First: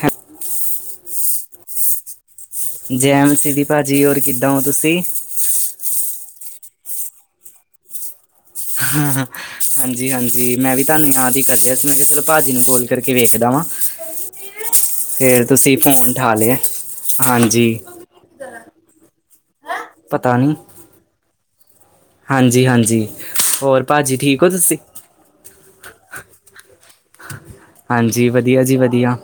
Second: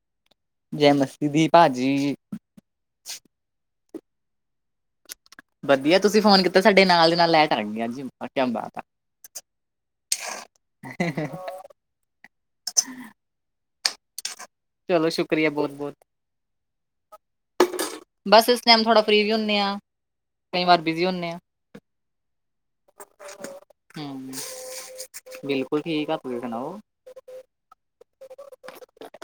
ਹੈ। ਜੈ ਮਸਤੀ ਦੀ ਭਾਜੀ। ਜੈ ਮਸੀ ਦੀ ਭਾਜੀ, ਹੋਰ ਕਿੱਦਾਂ ਓ ਤੁਸੀ? ਵਧੀਆ ਤੁਸੀ ਫੋਨ ਕੀਤਾ ਸਾਡੇ ਨਾਲ ਦੇ ਨਾਲ ਲੈਟ ਆਗੀ ਅੱਜ। ਬਾਤ ਆ ਹਾਂ ਹਾਂਜੀ ਹਾਂਜੀ, ਮੈਂ ਵੀ ਤੁਆਨੂੰ ਯਾਦ ਈ ਕਰ ਰੇਆ ਸੀ, ਮੈਂ ਕੇਆ ਚਲੋ ਭਾਜੀ ਨੂੰ ਕੋਲ ਕਰਕੇ ਵੇਖਦਾ ਵਾਂ, ਚਲੋ ਫੇਰ ਸ਼ੁਕਰੀਆ ਤੁਸੀ ਬਹੁਤ-ਬਹੁਤ ਫੋਨ ਠਾ ਲੇਆ ਐ, ਹਾਂਜੀ। ਬਸ ਇਸ ਟਾਈਮ ਥੋੜਾ ਫਰੀ ਵੀ ਹੁੰਨੇ ਆ, ਪਤਾ ਨਹੀਂ ਕਈ ਵਾਰ ਬਿਜ਼ੀ ਹੁੰਨੇ ਆਂ। ਹਾਂਜੀ ਹਾਂਜੀ, ਹੋਰ ਭਾਜੀ ਜੀ ਹੂੰ ਠੀਕ ਓ ਤੁਸੀ? ਬਿਲਕੁਲ ਠੀਕ ਆ, ਤੁਸੀ ਸੁਣਾਓ? ਹਾਂਜੀ ਵਧੀਆ ਜੀ ਵਧੀਆ,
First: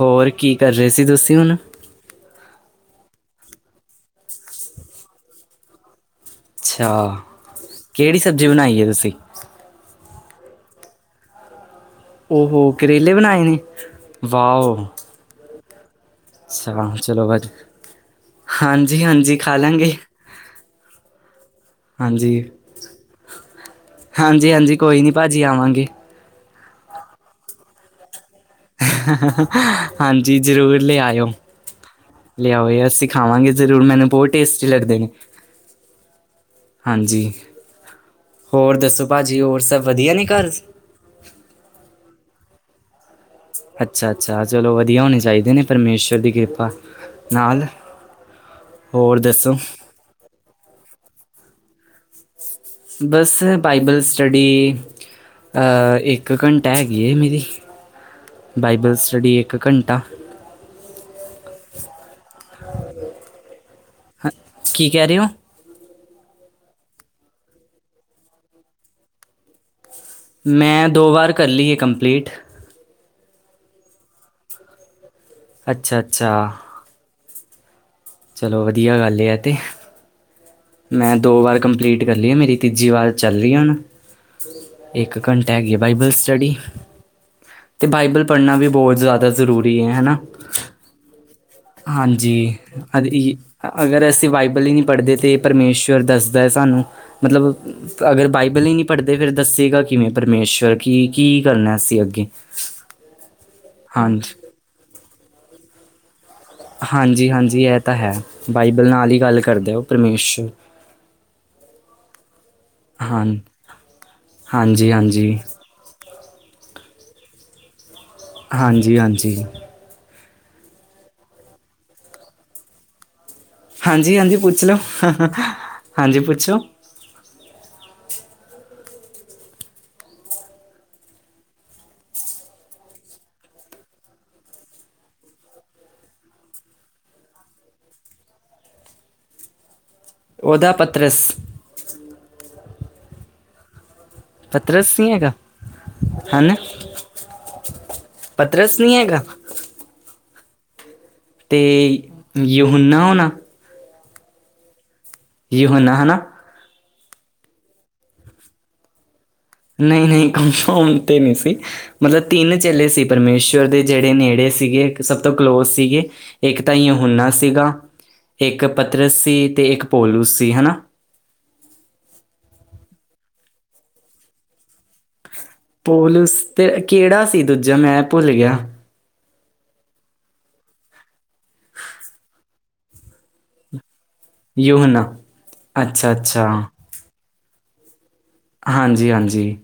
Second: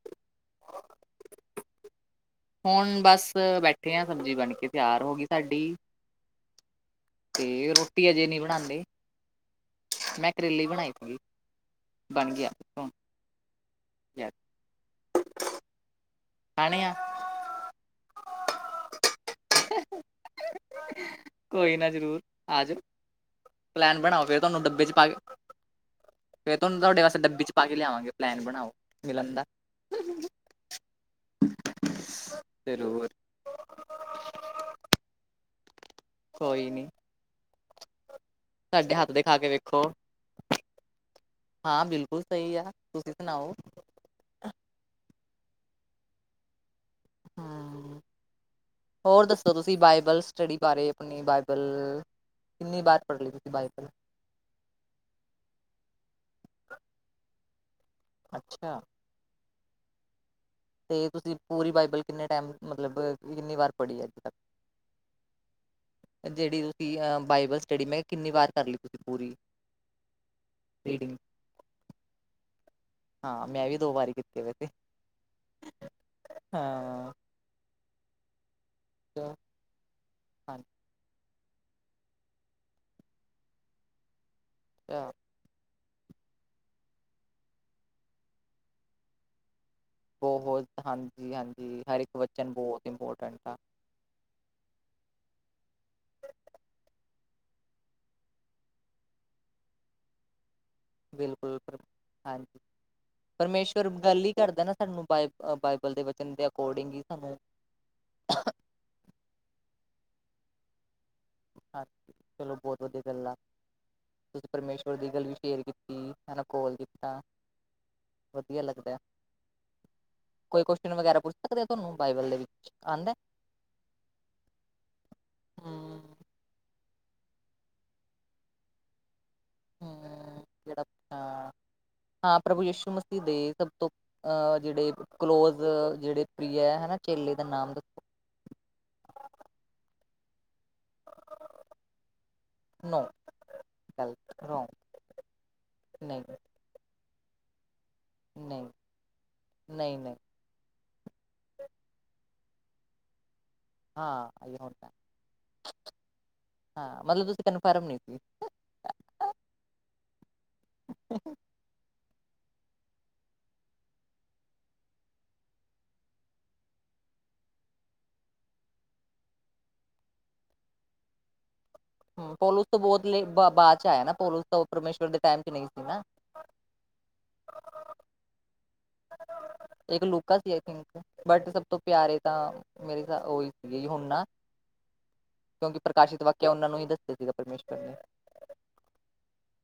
ਹੋਰ ਕੀ ਕਰ ਰਏ ਸੀ ਤੁਸੀ ਹੁਨ? ਹੋਨ ਬਸ ਬੈਠੇ ਆਂ, ਸਬਜੀ ਬਣ ਕੇ ਤੇਆਰ ਹੋਗੀ ਸਾਡੀ। ਅੱਛਾ, ਤੇ ਰੋਟੀ ਕੇੜੀ ਅਜੇ ਨਹੀਂ ਸਬਜੀ ਬਣਾਈ ਬਣਾਂਦੇ ਐ ਤੁਸੀ? ਮੈਂ ਕਰੇਲੇ ਬਣਾਏ ਸੀਗੇ। ਬਣ ਗਿਆ ਓਹੋ ਹੁਣ ਕਰੇਲੇ ਬਣਾਏ ਨੇ, ਵਾਓ। ਖਾਣੇ ਆ ਸਵਾਨ ਚਲੋ ਵਜ, ਹਾਂਜੀ ਹਾਂਜੀ ਖਾਲਾਂਗੇ। ਕੋਈ ਨਾ ਜਰੂਰ ਆ ਜੋ। ਪਲੈਨ ਬਣਾਓ ਫੇਰ ਹਾਂਜੀ ਤਾਨੂੰ ਹਾਂਜੀ ਡੱਬੇ ਚ ਕੋਈ ਪਾ ਨਹੀਂ ਕੇ ਭਾਜੀ ਆਵਾਂਗੇ। ਫੇਰ ਤੁਆਨੂੰ ਤੁਹਾਡੇ ਵਾਸਤੇ ਡੱਬੀ ਚ ਪਾ ਕੇ ਲਿਆਵਾਂਗੇ ਪਲੈਨ ਬਣਾਓ। ਮਿਲਣ ਦਾ ਹਾਂਜੀ, ਜਰੂਰ ਲਿਆਏਓ। ਲਿਆਓ ਅਸੀ ਜ਼ਰੂਰ। ਖਾਵਾਂਗੇ। ਜਰੂਰ ਮੈਨੂੰ ਬੋਤ ਟੇਸਟੀ ਲੱਗਦੇ ਨੇ। ਕੋਈ ਨੀ। ਜੀ, ਹੋਰ ਸਾਡੇ ਦੱਸੋਂ ਹੱਥ ਦੇ ਖਾ ਭਾਜੀ, ਕੇ ਹੋਰ ਸਭ ਵੇਖੋ ਵਧੀਆ ਨੇ ਘਰ? ਹਾਂ, ਬਿਲਕੁਲ ਸਈ ਆ ਤੁਸੀ ਸੁਣਾਓ? ਅੱਛਾ ਅੱਛਾ, ਚਲੋਂ ਵਧੀਆ ਹੋਣੇ ਚਾਈਦੇ ਨੇ ਪਰਮੇਸ਼ਰ ਦੀ ਕਿਰਪਾ। ਨਾਲ। ਹੂੰ, ਹੋਰ ਦੱਸੋਂ ਤੁਸੀ ਬਾਈਬਲਸ ਸਟੱਡੀ ਬਾਰੇ ਆਪਣੀ ਬਾਈਬਲ। ਕਿੰਨੀ ਵਾਰ ਪੜ੍ਹ ਲਈ ਬਸ ਤੁਸੀਂ ਬਾਈਬਲ ਸਟੱਡੀ ਅ ਏਕ ਘੰਟਾ ਹੈਗੀ ਐ ਮੇਰੀ, ਅੱਛਾ ਬਾਈਬਲ ਸਟੱਡੀ ਏਕ ਘੰਟਾ। ਤੇ ਤੁਸੀ ਪੂਰੀ ਬਾਈਬਲ ਕਿੰਨੇ ਟੈਮ, ਮਤਲਬ ਕਿੰਨੀ ਵਾਰ ਪੜੀ ਐ ਅੱਜ ਤੱਕ? ਕੀ ਕਹਿ ਰਹੇ ਹੋ? ਜੇੜੀ ਤੁਸੀ ਅ ਬਾਈਬਲ ਸਟੱਡੀ, ਮੈਂ ਕਿੰਨੀ ਵਾਰ ਕਰ ਲਈ ਤੁਸੀ ਪੂਰੀ? ਮੈਂ ਦੋ ਰੀਡਿੰਗ ਵਾਰ ਕਰ ਲਈ ਏ ਕੰਪਲੀਟ। ਹਾਂ, ਮੈਂ ਵੀ ਦੋ ਵਾਰੀ ਕੀਤੀ ਐ ਵੈਸੇ। ਅੱਛਾ ਅੱਛਾ। ਹਾਂ। ਚਲੋਂ ਵਧੀਆ ਗੱਲ ਆ ਐ ਤੇ। ਅੱਛਾ ਮੈਂ ਦੋ ਵਾਰ ਕੰਪਲੀਟ ਕਰ ਲਈ ਆ ਮੇਰੀ ਤੀਜੀ ਵਾਰ ਚੱਲ ਰਹੀ ਹੁਣ, ਇੱਕ ਘੰਟਾ ਹੈਗੀ ਬਾਈਬਲ ਸਟੱਡੀ, ਤੇ ਬਾਈਬਲ ਪੜ੍ਹਨਾ ਵੀ ਬਹੁਤ ਜ਼ਿਆਦਾ ਜ਼ਰੂ ਰੀ ਐ ਹਨਾ। ਬਹੁਤ ਹਾਂਜੀ ਹਾਂਜੀ ਹਰ ਇੱਕ ਵਚਨ ਹਾਂਜੀ, ਬਹੁਤ ਆ ਇੰਪੋਰਟੈਂਟ ਇਹੀ ਅਗਰ ਅਸੀਂ ਬਾਈਬਲ ਹੀ ਨੀ ਪੜ੍ਹਦੇ ਤਾਂ ਪਰਮੇਸ਼ੁਰ ਦੱਸਦਾ ਏ ਸਾਨੂੰ, ਮਤਲਬ ਅਗਰ ਬਾਈਬਲ ਹੀ ਨੀ ਪੜ੍ਹਦੇ ਫਿਰ ਦੱਸੇਗਾ ਕਿਵੇਂ ਪਰਮੇਸ਼ਵਰ ਕੀ-ਕੀ ਬਿਲਕੁਲ ਕਰਨਾ ਪਰ ਅਸੀਂ ਅੱਗੇ, ਹਾਂਜੀ। ਘੜਦਾ ਨਾ ਸਾਨੂੰ ਬਾ ਬਾਈਬਲ ਦੇ ਵਚਨ ਦੇ ਅਕੋਰਡਿੰਗ ਹੀ ਸਾਨੂੰ ਹਾਂਜੀ-ਹਾਂਜੀ ਐ ਤਾਂ ਹੈ, ਬਾਈਬਲ ਨਾਲ ਹੀ ਗੱਲ ਕਰਦੇ ਉਹ ਪਰਮੇਸ਼। ਹਾਂਜੀ ਚਲੋਂ ਬਹੁਤ ਵਧੀਆ ਗੱਲ ਆ, ਤੁਸੀਂ ਹਾਂਜੀ ਪਰਮੇਸ਼ਵਰ ਦੀ ਗੱਲ ਵੀ ਹਾਂਜੀ ਸ਼ੇਅਰ ਕੀ ਤੀ ਹਨਾ ਕੋਲ ਕੀਤਾ, ਵਧੀਆ ਲੱਗਦਾ। ਹਾਂਜੀ ਹਾਂਜੀ ਕੋਈ ਕੁਉਚਨ ਵਗੈਰਾ ਪੁੱਛ ਸਕਦੇ ਤੁਹਾਨੂੰ ਬਾਈਬਲ ਦੇ ਵਿੱਚ ਆਂਦਾ? ਹਾਂਜੀ-ਹਾਂਜੀ ਪੁੱਛ ਲੋ, ਹਮ ਹਾਂਜੀ ਪੁੱਛੋ। ਹੂੰ, ਕਿਹੜਾ ਪੁੱਛਾ ਆ, ਹਾਂ ਪ੍ਰਭੂ ਯਸ਼ੂ ਮਸੀਹ ਦੇ ਸਭ ਤੋਂ ਅਹ ਜਿਹੜੇ ਕਲੋਜ ਜਿਹੜੇ ਪ੍ਰੀਆ ਐ ਹਨਾ ਚੇਲੇ ਦਾ ਨਾਮ ਦ ਉਹਦਾ ਪਤਰਸ। ਨੋ, ਗਲਤ ਰੌਗ, ਪਤਰਸ ਨਹੀਂ ਨਈ। ਪਦਰਸ ਨੀ ਹੈਗਾ। ਨਈ-ਨਈ। ਤੇ, ਯਹੂਨਾ ਹੋਣਾ। ਆਂ ਓਇਓ ਹੁੰਦੈ। ਯਹੂਨਾ ਹਨਾ। ਹਾਂ ਮਤਲਬ ਤੁਸੀ ਕਨਫਰਮ ਨੀ ਸੀਗੇ। ਨਈ-ਨਈ ਕੰਫਮ ਤੇ ਨੀ ਸੀ। ਮਤਲਬ ਤਿੰਨ ਚੇਲੇ ਸੀ ਪਰਮੇਸ਼ਵਰ ਦੇ ਜਿਹੜੇ ਨੇੜੇ ਸੀਗੇ ਸਭ ਤੋਂ ਕਲੋਜ਼ ਸੀਗੇ। ਇੱਕ ਤਾਂ ਯਹੂਨਾ ਸੀਗਾ, ਇੱਕ ਪਤਰਸ ਸੀ ਤੇ ਇੱਕ ਪੋਲੂ ਸੀ ਹਨਾ। ਹੂੰ ਪੋਲੂ ਤੋ ਬੋਤ ਲੇ ਬ ਬਾਚ ਆਇਆ ਨਾ ਪੋਲੂ ਤੋਂ ਪਰਮੇਸ਼ਵਰ ਦੇ ਟੈਮ ਤੇ ਨਈ ਪੋਲੂਸ ਤੇ ਕੇੜਾ ਸੀ ਦੂਜਾ ਮੈਂ ਭੁੱਲ ਗਿਆ। ਇੱਕ ਲੋਕਾ ਸੀ ਆਈ ਥਿੰਕ ਬਟ ਸਭ ਤੋਂ ਪਿਆਰੇ ਤਾਂ ਮੇਰੇ ਤਾ ਉਹ ਈ ਸੀਗੇ ਜੀ ਹੁਣ ਨਾ, ਯੂਹਨਾ ਕਿਉਂਕਿ ਅੱਛਾ ਪ੍ਰਕਾਸ਼ਿਤ ਅੱਛਾ ਵਾਕਿਆ ਉਨ੍ਹਾਂ ਨੂੰ ਈ ਦਿਤ ਸੀਗਾ ਪਰਮੇਸ਼ਵਰ ਨੇ। ਹਾਂਜੀ-ਹਾਂਜੀ,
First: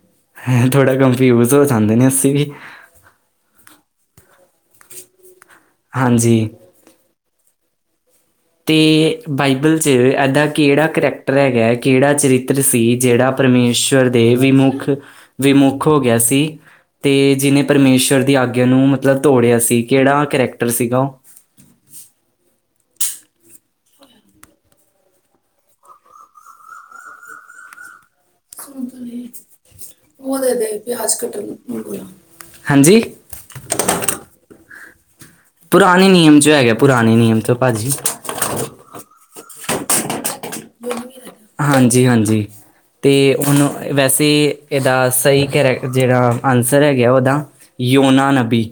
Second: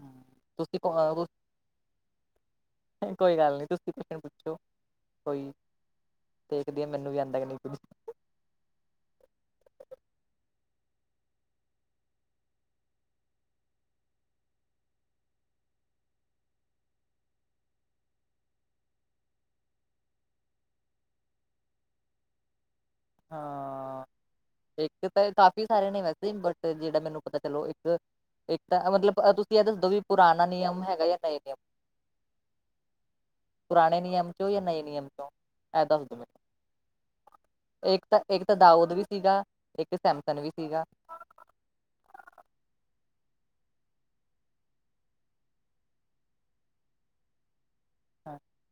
ਹੂੰ, ਹੈ ਤੁਸੀਂ ਥੋੜ੍ਹਾ ਕਫਿਊਜ਼ ਹੋ ਜਾਂਦੇ ਨੇ ਅਸੀਂ ਵੀ। ਨਈ ਕੋਈ ਗੱਲ ਨੀ ਤੁਸੀਂ ਮੈਨੂੰ ਪੁੱਛੋ, ਕੋਈ ਹਾਂਜੀ। ਦੇਖਦੀ ਆ ਮੈਨੂੰ ਵੀ ਆਂਦਾ ਕੇ ਨਈ ਕੁਝ। ਤੇ ਬਾਈਬਲ, ਚ ਐਦਾ ਕਿਹੜਾ ਕਰੈਕਟਰ ਹੈਗੈ ਕਿਹੜਾ ਚਰਿੱਤਰ ਸੀ ਜਿਹੜਾ ਪਰਮੇਸ਼ਵਰ ਦੇ ਵਿਮੁੱਖ, ਵਿਮੁੱਖ ਹੋ ਗਿਆ ਸੀ। ਤੇ ਜਿਹਨੇ ਪਰਮੇਸ਼ੁਅਰ ਦੀ ਆਗਿਆ ਨੂੰ ਮਤਲਬ ਤੋੜਿਆ ਸੀ ਕਿਹੜਾ ਕਰੈਕਟਰ ਸੀਗਾ ਉਹ? ਹਾਂ। ਵੇਖੇ ਤੇ ਕਾਫ਼ੀ ਸਾਰੇ ਨੇ ਵੈਸੇ ਬਟ ਜੇੜਾ ਮੈਨੂੰ ਪਤਾ ਚਲੋ ਇੱਕ ਇਕ ਤਾ ਮਤਲਬ ਤੁਸੀ ਐ ਦੱਸ ਦੋ ਵੀ ਪੁਰਾਣਾ ਨਿਯਮ ਹੈਗਾ ਜਾਂ ਨਏ ਨਿਯਮ? ਹਾਂਜੀ ਪੁਰਾਣੇ ਨਿਯਮ ਚੋਂ ਯਾ ਨਏ ਨਿਯਮ ਚੋਂ? ਪੁਰਾਣੇ ਨਿਯਮ ਚੋਂ ਹੈਗੇ ਪੁਰਾਣੇ ਨਿਯਮ ਚੋਂ। ਇਕ ਤਾਂ ਇਕ ਤਾਂ ਦਾਊਦ ਵੀ ਸੀਗਾ, ਇਕ ਸੈਮਸਨ ਵੀ ਸੀਗਾ। ਹਾਂਜੀ-ਹਾਂਜੀ। ਤੇ ਉਨੂੰ ਵੈਸੇ ਏਦਾ ਸਈ ਕਰੈਕ ਜੇੜਾ ਆਂਨਸਰ ਹੈਗੈ ਓਦਾ ਯੋਨਾ ਨਬੀ।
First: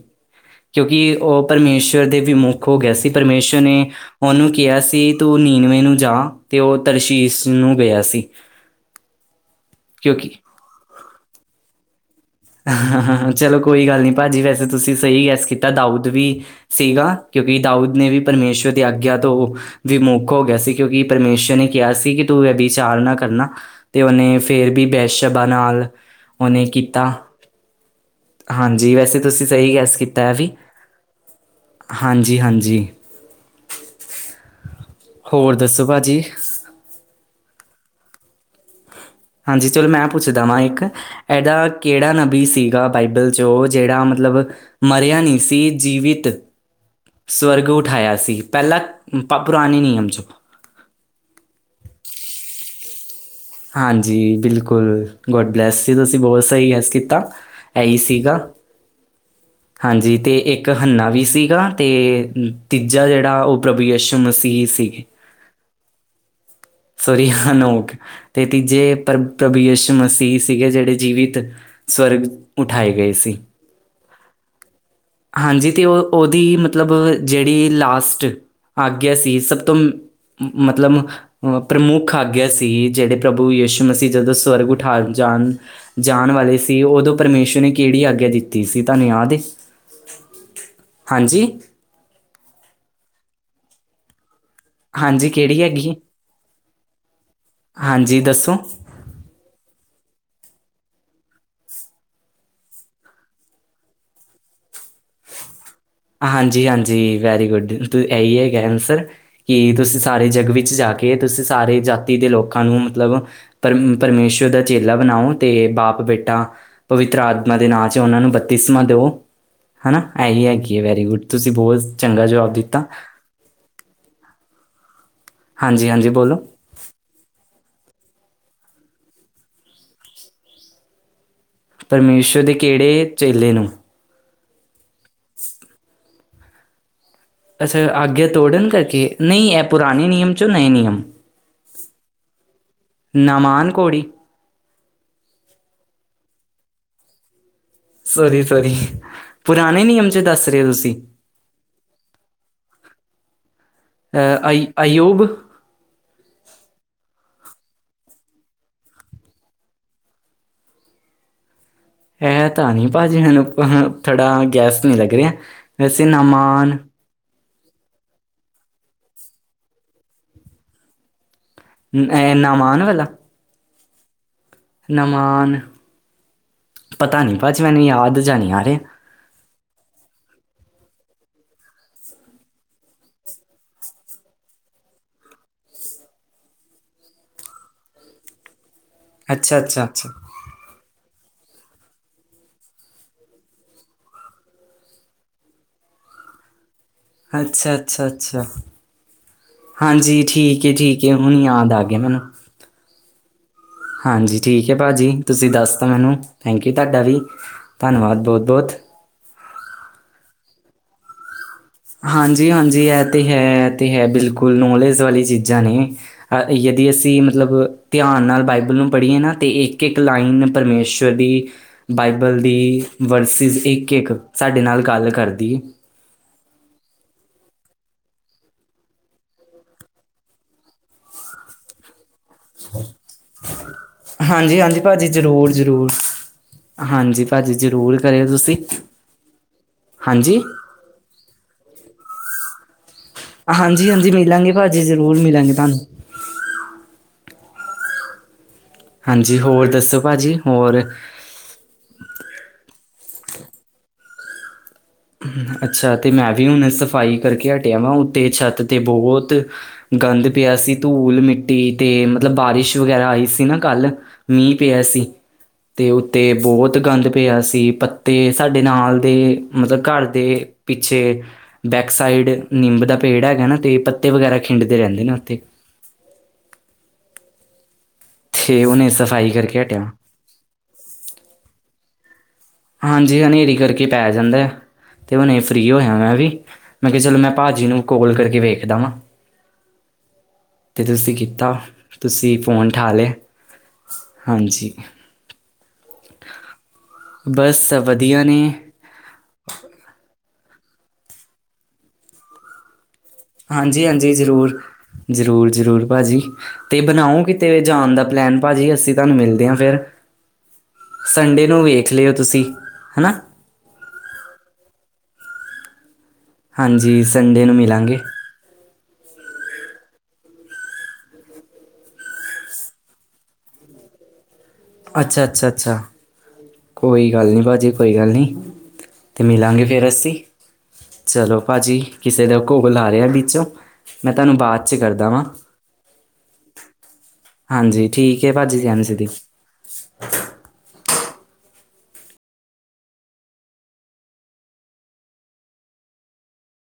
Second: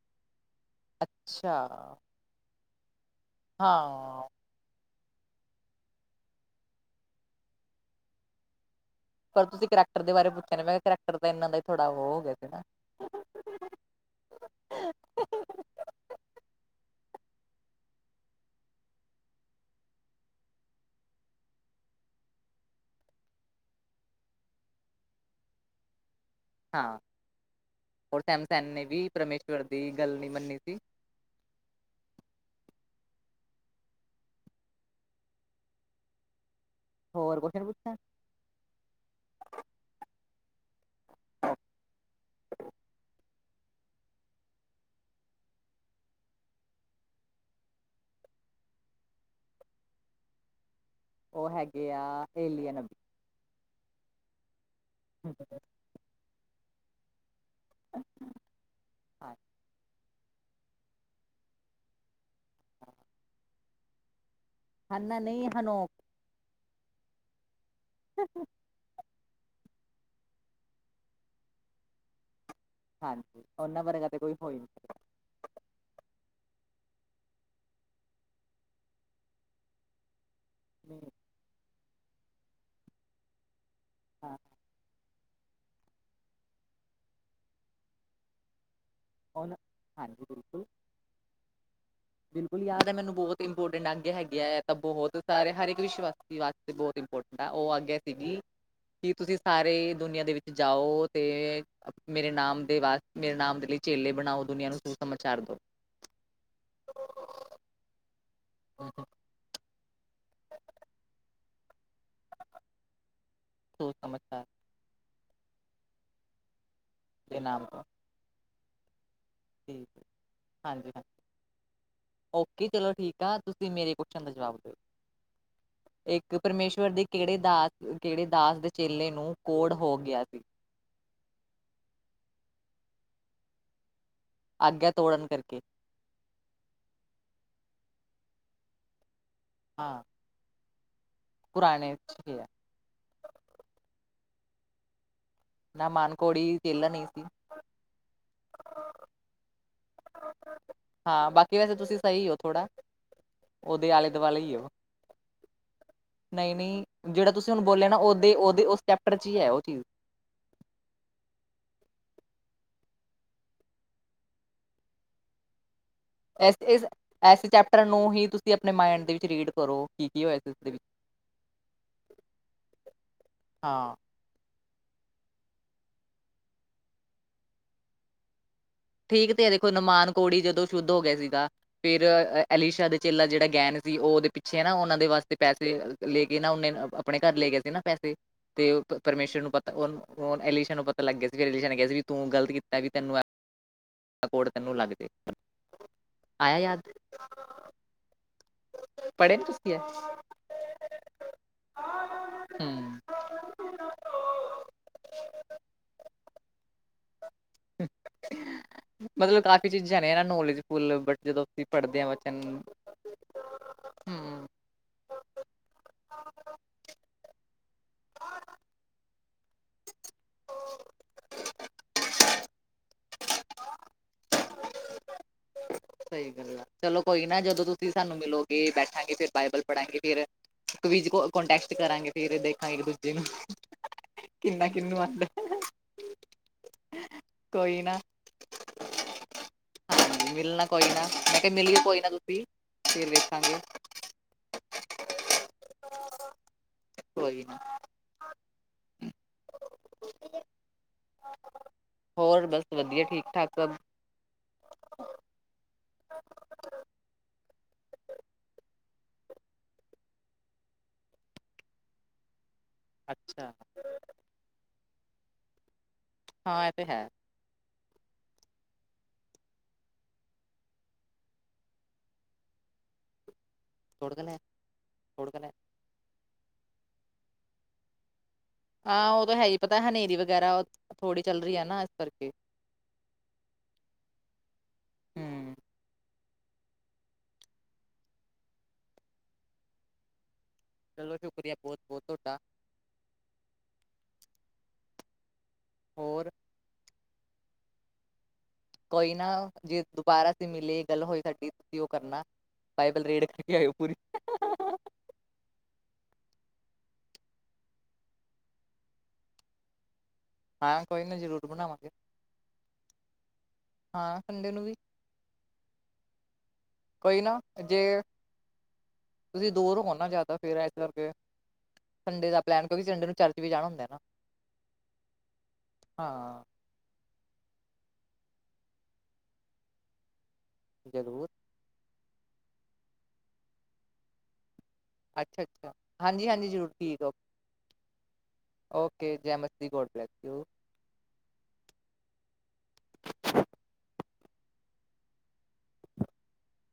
ਕਿਉਂਕਿ ਓ ਅੱਛਾ ਪਰਮੇਸ਼ਅਰ ਦੇ ਵਿਮੁੱ ਹੋ ਗਿਆ ਸੀ। ਪਰਮੇਸ਼ੁਅਰ ਨੇ ਹਾਂ ਉਨੂੰ ਕਿਆ ਸੀ ਤੂੰ ਨੀਵੇਂ ਨੂੰ ਜਾ ਤੇ ਓ ਤਰਸ਼ੀਸ਼ ਨੂੰ ਗਿਆ ਸੀ। ਪਰ ਤੁਸੀ ਕਰੈਕਟਰ ਦੇ ਵਾਰੇ ਕਿਉਂਕਿ ਪੁੱਛਿਆ ਨਾ। ਮੈਂ ਕਿਆ ਕਰੈਕਟਰ ਤਾ ਏਨਾ ਦਾ ਈ ਥੋੜਾ ਹੋ ਗਿਆ ਸੀ ਨਾ। ਹਾਂ, ਹਾਂ, ਹਾ ਚਲੋ ਕੋਈ ਗੱਲ ਨੀਂ ਪਾਜੀ ਵੈਸੇ ਤੁਸੀ ਸਈ ਗੈੱਸ ਕੀਤਾ। ਦਾਊਦ ਵੀ ਸੀਗਾ ਕਿਉਂਕਿ ਦਾਊਦ ਨੇ ਵੀ ਪਰਮੇਸ਼ੁਅਰ ਦੀ ਆਗਿਆ ਤੋਂ ਵਿਮੁੱਖ ਹੋ ਗਿਆ ਸੀ। ਕਿਉਂਕਿ ਪਰਮੇਸ਼ਅਰ ਨੇ ਕਿਆ ਸੀ ਕਿ ਤੂੰ ਐ ਵਿਚਾਰ ਨਾ ਕਰਨਾ। ਤੇ ਓਨੇ ਫੇਰ ਵੀ ਬੈਸ਼ਬਾ ਨਾਲ, ਓਨੇ ਹਾਂ ਕੀਤਾ। ਹੋਰ ਸੈਮਸਨ ਨੇ ਹਾਂਜੀ, ਵੀ ਵੈਸੇ ਤੁਸੀ ਪਰਮੇਸ਼ਵਰ ਸਈ ਦੀ ਗੈੱਸ ਗੱਲ ਕੀਤਾ ਨਹੀਂ ਐ ਵੀ। ਮੰਨੀ ਸੀ ਹਾਂਜੀ-ਹਾਂਜੀ। ਹੋਰ ਦੱਸੋ ਪਾਜੀ? ਹੋਰ ਕੌਅਸ਼ਨ ਪੁਛਾਂ? ਹਾਂਜੀ, ਚਲੋ ਮੈਂ ਪੁੱਛਦਾ ਵਾਂ ਇਕ ਏਦਾ ਕੇੜਾ ਨਬੀ ਸੀਗਾ ਬਾਈਬਲ ਜੋ ਜੇੜਾ ਮਤਲਬ ਮਰਿਆ ਨੀ ਸੀ ਜੀਵਿਤ ਸਵਰਗ ਉਠਾਇਆ ਸੀ। ਪੈਲਾ ਪਾ ਪੁਰਾਣੇ ਨਿਯਮ ਚ। ਓ ਹੈਗੇ ਆ ਏਲੀਅਨ। ਹਾਂਜੀ, ਬਿਲਕੁਲ। ਅਬੀ ਗੋਡ ਬਲੈਸ ਯੂ। ਤੁਸੀ ਬੋਤ ਸਈ ਗੈੱਸ ਕੀਤਾ। ਐਈ ਸੀਗਾ। ਹਾਂ ਹਾਂਜੀ ਤੇ ਏਕ ਹੰਨਾ ਵੀ ਸੀਗਾ ਤੇ ਤੀਜਾ ਜੇੜਾ ਓ ਪ੍ਰਭੂ ਯਸ਼ੂ ਮਸੀਹ ਸੀ। ਹੰਨਾ ਨਈਂ ਹਨੋਂ ਸੋਰੀ ਹਨੋਕ ਤੇ ਤੀਜੇ ਪ੍ਰਭ ਪ੍ਰਭੁ ਯਸੋ਼-ਮਸੀਹ ਸੀਗੇ, ਜੇੜੇ ਜੀਵਿਤ ਸਵਰਗ ਉਠਾਏ ਗਏ ਸੀ ਹਾਂਜੀ, ਓਨਾਂ ਵਰਗਾ ਤੇ ਕੋਈ ਹੋ ਈ ਹਾਂਜੀ, ਤੇ ਓ ਓਦੀ ਹੀ ਮਤਲਬ ਜੇੜੀ ਲਾਸਟ ਆਗਿਆ ਸੀ, ਸਭ ਤੋਂ ਮ ਮਤਲਬ, ਨਹੀਂ ਅਹ ਪ੍ਰਮੁੱਖ ਆਗਿਆ ਸੀ ਜੇੜੇ ਪ੍ਰਭੂ-ਯਸ਼ ਸੀ, ਜਦੋਂ ਹਾਂ ਸਵਰਗ ਉਠਾ ਜਾਣ ਜਾਣ ਵਾਲੇ ਸੀ, ਉਦੋਂ ਪਰਮੇਸ਼ੁਰ ਨੇ ਕੇੜੀ ਆਗਿਆ ਦਿੱਤੀ ਦਿੱਤੀ ਸੀ ਤਾਂਨੂੰ ਯਾਦ ਏ। ਉਹ ਹਾਂਜੀ, ਬਿਲਕੁਲ। ਹਾਂਜੀ? ਬਿਲਕੁਲ ਯਾਦ ਏ ਮੈਨੂੰ ਬਹੁਤ ਇੰਪੋਰਟੈਂਟ ਆਗਿਆ ਹੈਗੇ ਐ। ਤਾਂ ਬਹੁਤ ਹਾਂਜੀ ਸਾਰੇ, ਕਿਹੜੀ ਹਰ ਇੱਕ ਹੈਗੀ ਏ? ਵਿਸ਼-ਵਕਤੀ ਵਾਸਤੇ ਬਹੁਤ ਇੰਪੋਰਟੈਂਟ ਆ, ਉਹ ਆਗਿਆ ਹਾਂਜੀ ਸੀਗੀ ਦੱਸੋ? ਕੀ ਤੁਸੀਂ ਸਾਰੇ ਦੁਨੀਆਂ ਦੇ ਵਿੱਚ ਜਾਓ ਤੇ ਮੇਰੇ ਨਾਮ ਦੇ ਵਾਸਤੇ, ਮੇਰੇ ਨਾਮ ਦੇ ਲਈ ਚੇਲੇ ਬਣਾਓ ਦੁਨੀਆਂ ਨੂੰ [unintelligible] ਸਮਾਚਾਰ ਦੋ। ਹਾਂਜੀ-ਹਾਂਜੀ, ਵੈਰੀ ਗੁੱਡ, ਤੂੰ ਏਹੀ ਹੈਗਾ ਅਂਨਸਰ ਕਿ ਤੁਸੀਂ ਸਾਰੇ ਜੱਗ ਵਿੱਚ ਜਾ ਕੇ, ਤੁਸੀਂ ਸਾਰੇ ਜਾਤੀ ਦੇ ਲੋਕਾਂ ਨੂੰ ਮਤਲਬ ਸੁਸਮਾਚਾਰ ਪਰਮ-ਪਰਮੇਸ਼ੁਰ ਦਾ ਚੇਲਾ ਬਣਾਓ ਤੇ ਬਾਪ-ਬੇਟਾ ਪਵਿੱਤਰ ਆਤਮਾ ਨਾਮ ਦੇ ਤੋਂ ਨਾਂ ਚ, ਓਨਾਂ ਨੂੰ ਬੱਤੀ ਸਮਾਂ ਦੋ। ਠੀਕ ਹਨਾਂ, ਹੈ ਏਹੀ ਹੈਗੀ, ਹਾਂਜੀ ਹਾਂ ਵੈਰੀ ਗੁੱਡ, ਤੁਸੀਂ ਬੋਤ ਚੰਗਾ ਜਵਾਬ ਦਿੱਤਾ। ਕਿਆ ਤੁਸੀਂ, ਮੇਰੇ ਕੋਸ਼ਨ ਦਾ ਜਵਾਬ ਦੋ, ਹਾਂਜੀ-ਹਾਂਜੀ ਬੋਲੋ ਇੱਕ ਪਰਮੇਸ਼ਵਰ ਦੀ ਕੇੜੇ ਦਾਸ, ਕੇੜੇ ਦਾਸ ਦੇ ਚੇਲੇ ਨੂੰ ਕੋੜ ਹੋ ਗਿਆ ਸੀ। ਪਰਮੇਸ਼ੁਰ ਦੇ ਕੇੜੇ ਚੇਲੇ ਨੂੰ। ਆਗਿਆ ਤੋੜਨ ਕਰਕੇ। ਅੱਛਾ, ਆਗਿਆ ਤੋੜਨ ਕਰਕੇ, ਨਈਂ ਐ ਹਾਂ ਪੁਰਾਣੇ ਨਿਯਮ ਚੋਂ ਨਏ ਨਿਯਮ। ਪੁਰਾਣੇ ਚ ਈ ਐ। ਨਾਮਾਨ ਕੋੋੜੀ। ਨਾਮਾਨ ਕੋੜੀ ਚੇਲਾ ਨਹੀਂ ਸੀ। ਸੋਰੀ-ਸੋਰੀ। ਪੁਰਾਣੇ ਨਿਯਮ 'ਚ ਦੱਸ ਰਹੇ ਹੋ ਤੁਸੀਂ ਹਾਂ ਬਾਕੀ ਵੈਸੇ ਤੁਸੀਂ ਸਹੀ ਹੋ ਥੋੜ੍ਹਾ। ਉਹਦੇ ਆਲੇ-ਦੁਆਲੇ ਹੀ ਹੋ। ਨਹੀਂ-ਨਹੀਂ ਜਿਹੜਾ ਤੁਸੀਂ ਹੁਣ ਬੋਲਿਆ ਨਾ ਉਹਦੇ ਉਹਦੇ ੳਸ ਚੈਪਟਰ'ਚ ਹੀ ਹੈ ਉਹ ਚੀਜ਼। ਇਹ ਤਾਂ ਨੀ ਭਾਜੀ ਮੈਨੂੰ ਥੋੜ੍ਹਾ ਗੈੱਸ ਨਹੀਂ ਲੱਗ ਰਿਹਾ। ਵੈਸੇ ਨਾਮ ਏਸ-ਇਸ ਏਸ ਚੈਪਟਰ ਨੂੰ ਹੀ ਤੁਸੀਂ ਅਪਨੇ ਮਾਇੰਡ ਦੇ ਵਿੱਚ ਰੀਡ ਕਰੋ ਕੀ-ਕੀ ਹੋਇਆ ਸੀ ਉਸ ਦੇ ਵਿੱਚ। ਇਹ ਨਾਮਾਨ ਵਾਲਾ। ਹਾਂ। ਨਾਮਾਨ ਪਤਾ ਨਹੀਂ ਭਾਜੀ ਮੈਨੂੰ ਯਾਦ ਜਿਆ ਨਹੀਂ ਆ ਰਿਹਾ। ਠੀਕ ਤੇ ਹੈ ਦੇਖੋ, ਨਮਾਨ ਕੋੜੀ ਜਦੋਂ ਸ਼ੁੱਧ ਹੋ ਗਿਆ ਸੀਗਾ। ਫੇਰ ਐਲੀਸ਼ਾ ਦੇ ਚੇਲਾ ਜਿਹੜਾ ਗੈਨ ਸੀ ੳਹ ਉਹਦੇ ਪਿੱਛੇ ਏਨਾ, ਉਹਨਾਂ ਦੇ ਵਾਸਤੇ ਪੈਸਲੇ ਲੈ ਕੇ ਨਾ ਓਨੇ ਆਪਣੇ ਘਰ ਲੈ ਗਿਆ ਸੀ ਨਾ ਪੈਸੇ। ਤੇ ਪਰਮੇਸ਼ਰ ਨੂੰ ਪਤਾ ੳਹ ੳਹ ਅਲੀਸ਼ਾ ਨੂੰ ਪਤਾ ਲੱਗ ਗਿਆ ਸੀ ਵੀ ਅਲੀਸ਼ਾ ਨੇ ਕਿਹਾ ਸੀ ਵੀ ਤੂੰ ਗਲਤ ਕੀਤਾ ਵੀ ਤੈਨੂੰ ਦਾ ਕੌੜ ਤੈਨੂੰ ਲੱਗ ਜੇ, ਆਇਆ ਯਾਦ। ਅੱਛਾ-ਅੱਛਾ, ਅੱਛਾ। ਪੜ੍ਹੇ ਨੀ ਤੁਸੀਂ ਐ? ਹਾਂਜੀ ਠੀਕ ਹੈ, ਠੀਕ ਹੈ ਹੁਨ ਯਾਦ ਆ ਗਿਆ ਮੈਨੂੰ। ਹੁ। ਹਾਂਜੀ ਠੀਕ ਹੈ ਭਾਜੀ, ਤੁਸੀਂ ਦੱਸ ਤਾਂ ਮੈਨੂੰ ਥੈਂਕ ਯੂ ਤਹਾਡਾ ਵੀ ਧੰਨਵਾਦ ਬੋਤ-ਬੋਤ। ਮਤਲਬ ਕਾਫ਼ੀ ਚੀਜ਼ਾਂ ਨੇ ਇਹ ਨੋਲੇਜਫੁੱਲ ਬਟ ਜਦੋਂ ਅਸੀਂ ਪੜ੍ਹਦੇ ਹਾਂ ਬੱਚਿਆਂ ਨੂੰ ਹਾਂਜੀ-ਹਾਂਜੀ ਇਹ ਤੇ ਹੈ, ਇਹ ਤੇ ਹੈ ਹੂੰ। ਬਿਲਕੁਲ ਨੋਲੇਜ ਵਾਲੀ ਚੀਜ਼ਾਂ ਨੇ। ਅ ਯਦੀ ਅਸੀਂ ਮਤਲਬ ਧਿਆਨ ਨਾਲ ਬਾਈਬਲ ਨੂੰ ਪੜ੍ਹੀਏ ਨਾ ਤੇ ਇੱ ਇੱਕ-ਇੱਕ ਲਾਈਨ ਪਰਮੇਸ਼ਵਰ ਦੀ ਬਾਈਬਲ ਦੀ ਵਰਸਿਸ, ਇੱਕ-ਇੱਕ ਸਾਡੇ ਨਾਲ ਗੱਲ ਕਰਦੀ ਏ। ਸਹੀ ਗੱਲ ਆ ਚਲੋ ਕੋਈ ਨਾ ਜਦੋਂ ਤੁਸੀਂ ਸਾਨੂੰ ਮਿਲੋਗੇ ਬੈਠਾਂਗੇ ਫੇਰ ਬਾਈਬਲ ਪੜਾਂਗੇ ਫੇਰ। ਕਵਿਜ ਕਾਂਟੈਸਟ ਕਰਾਂਗੇ ਫੇਰ ਦੇਖਾਂਗੇ ਇੱਕ-ਦੂਜੇ ਨੂੰ ਹਾਂਜੀ ਕਿੰਨਾ ਹਾਂਜੀ ਕਿਹਨੂੰ ਭਾਜੀ ਆਂਦਾ ਜ਼ਰੂਰ-ਜ਼ਰੂਰ ਹਾਂਜੀ ਭਾਜੀ ਕੋਈ ਜ਼ਰੂਰ। ਨਾ ਕਰਿਓ ਤੁਸੀਂ, ਹਾਂਜੀ। ਕੋਈ ਨਾ ਮੈਂ ਕਿਹਾ ਮਿਲੀ ਕੋਈ ਨਾ ਤੁਸੀਂ ਫੇਰ ਵੇਖ ਹਾਂਜੀ ਹਾਂਜੀ ਮਿਲਾਂਗੇ ਭਾਜੀ ਜ਼ਰੂਰ ਮਿਲਾਂਗੇ ਤਾਹਨੂੰ। ਕੋਈ ਨ। ਹਾਂਜੀ ਹੋਰ ਦੱਸੋ ਭਾਜੀ ਹੋਰ। ਹੋਰ ਬਸ ਵਦੀਆ ਠੀਕ-ਠਾਕ ਸਭ। ਅੱਛਾ ਤੇ ਮੈਂ ਵੀ ਹੁਨੇ ਸਫ਼ਾਈ ਕਰਕੇ ਹਟਿਆ ਵਾ ਉੱਤੇ ਛੱਤ ਤੇ ਬੋਹਤ ਗੰਦ ਪਿਆ ਸੀ ਧੂਲ ਮਿੱਟੀ ਤੇ ਮਤਲਬ ਬਾਰਿਸ਼ ਵਗੈਰਾ ਆਈ ਸੀ ਅੱਛਾ। ਨਾ ਕੱਲ ਮੀਂਹ ਪਿਆ ਸੀ। ਤੇ ਉੱਤੇ ਹਾਂ ਇਹ ਬੋਹਤ ਤੇ ਹੈ ਗੰਦ ਪਿਆ ਸੀ ਪੱਤੇ ਸਾਡੇ ਨਾਲ ਦੇ ਮਤਲਬ ਘਰ ਦੇ ਪਿੱਛੇ ਬੈਕ ਸਾਈਡ ਨਿੰਬ ਦਾ ਪੇੜ ਹੈਗਾ ਨਾ ਤੇ ਪੱਤੇ ਥੋੜ ਕ ਲੈ ਵਗੈਰਾ ਖਿੰਡਦੇ ਰਹਿੰਦੇ ਨੇ ਥੋੜ ਕ ਉੱਥੇ। ਲੈ ਤੇ ਉਹਨੇ ਹਾਂ ਉਹ ਸਫਾਈ ਤਾਂ ਹੈ ਹੀ। ਕਰਕੇ ਪਤਾ ਹਟਿਆ ਹਨੇਰੀ ਵਗੈਰਾ ਉਹ ਥੋੜ੍ਹੀ ਚੱਲ ਰਹੀ ਹੈ ਨਾ ਏਸ ਕਰਕੇ। ਹਾਂਜੀ ਹਨੇਰੀ ਕਰਕੇ ਪੈ ਜਾਂਦਾ। ਤੇ ਹੁਨੇ ਹੀ ਹੂੰ ਫ੍ਰੀ ਹੋਇਆ ਮੈਂ ਵੀ ਮੈਂ ਕਿਹਾ ਚਲੋ ਮੈਂ ਭਾਜੀ ਨੂੰ ਕੌਲ ਕਰਕੇ ਵੇਖਦਾ ਵਾਂ। [inaudible] [inaudible] ਤੇ ਤੁਸੀਂ ਚਲੋ ਕੀਤਾ, ਸ਼ੁਕਰੀਆ ਬਹੁਤ ਬਹੁਤ ਤੁਸੀਂ ਤੁਹਾਡਾ ਫੋਨ ਉਠਾ ਲਿਆ, ਹਾਂਜੀ। ਹੋਰ। ਬੱਸ, ਵਦੀਆ ਨੇ। ਕੋਈ ਨਾ, ਜੇ ਦੁਬਾਰਾ ਅਸੀਂ ਮਿਲੇ, ਗੱਲ ਹੋਈ ਸਾਡੀ, ਤੁਸੀਂ ਉਹ ਕਰਨਾ। ਬਾਈਬਲ ਰੀਡ ਕਰਕੇ ਆਏ ਹੋ ਹਾਂਜੀ ਪੂਰੀ। ਹਾਂਜੀ ਜ਼ਰੂਰ ਜ਼ਰੂਰ, ਜ਼ਰੂਰ ਭਾਜੀ। ਤੇ ਬਨਾਓ ਕਿਤੇ ਜਾਨ ਦਾ ਪਲੈਨ ਭਾਜੀ, ਅਸੀਂ ਤਾਨੂੰ ਮਿਲਦੇ ਆਂ ਫਿਰ। ਹਾਂ ਕੋਈ ਨਾ ਜ਼ਰੂਰ ਸੰਡੇ ਨੂੰ ਬਣਾਵਾਂਗੇ ਵੇਖ ਲੇਓ ਤੁਸੀਂ, ਹਨਾ। ਹਾਂ, ਸੰਡੇ ਨੂੰ ਵੀ ਹਾਂਜੀ ਕੋਈ ਨਾ, ਸੰਡੇ ਨੂੰ ਮਿਲਾਂਗੇ ਜੇ ਤੁਸੀਂ ਦੂਰ ਹੋ ਨਾ ਜ਼ਿਆਦਾ ਫਿਰ ਇਸ ਕਰਕੇ। ਸੰਡੇ ਦਾ ਪਲੈਨ, ਕਿਉਕਿ ਸੰਡੇ ਨੂੰ ਚਰਚ ਵੀ ਜਾਣਾ ਹੁੰਦਾ ਹੈ ਨਾ। ਅੱਛਾ, ਅੱਛਾ, ਅੱਛਾ। ਹਾਂ। ਕੋਈ ਗੱਲ ਨੀਂ ਭਾਜੀ। ਕੋਈ ਗੱਲ ਨੀਂ, ਤੇ ਮਿਲਾਂਗੇ ਫਿਰ ਅਸੀਂ, ਜ਼ਰੂਰ ਚਲੋ। ਭਾਜੀ, ਕਿਸੇ ਦਾ ਕੋਲ ਆ ਰਿਹਾ ਵਿੱਚੋਂ। ਮੈਂ ਤੁਹਾਨੂੰ ਬਾਦ ਅੱਛਾ, ਅੱਛਾ, ਹਾਂਜੀ-ਹਾਂਜੀ ਜ਼ਰੂਰ ਠੀਕ ਓ, ਹਾਂਜੀ ਠੀਕ ਹੈ ਭਾਜੀ ਜੈ ਮਸੀਹ ਦੀ ਓਕੇ, ਜੈ ਮ ਦੀ, ਗੌਡ ਬਲੈਸ ਯੂ।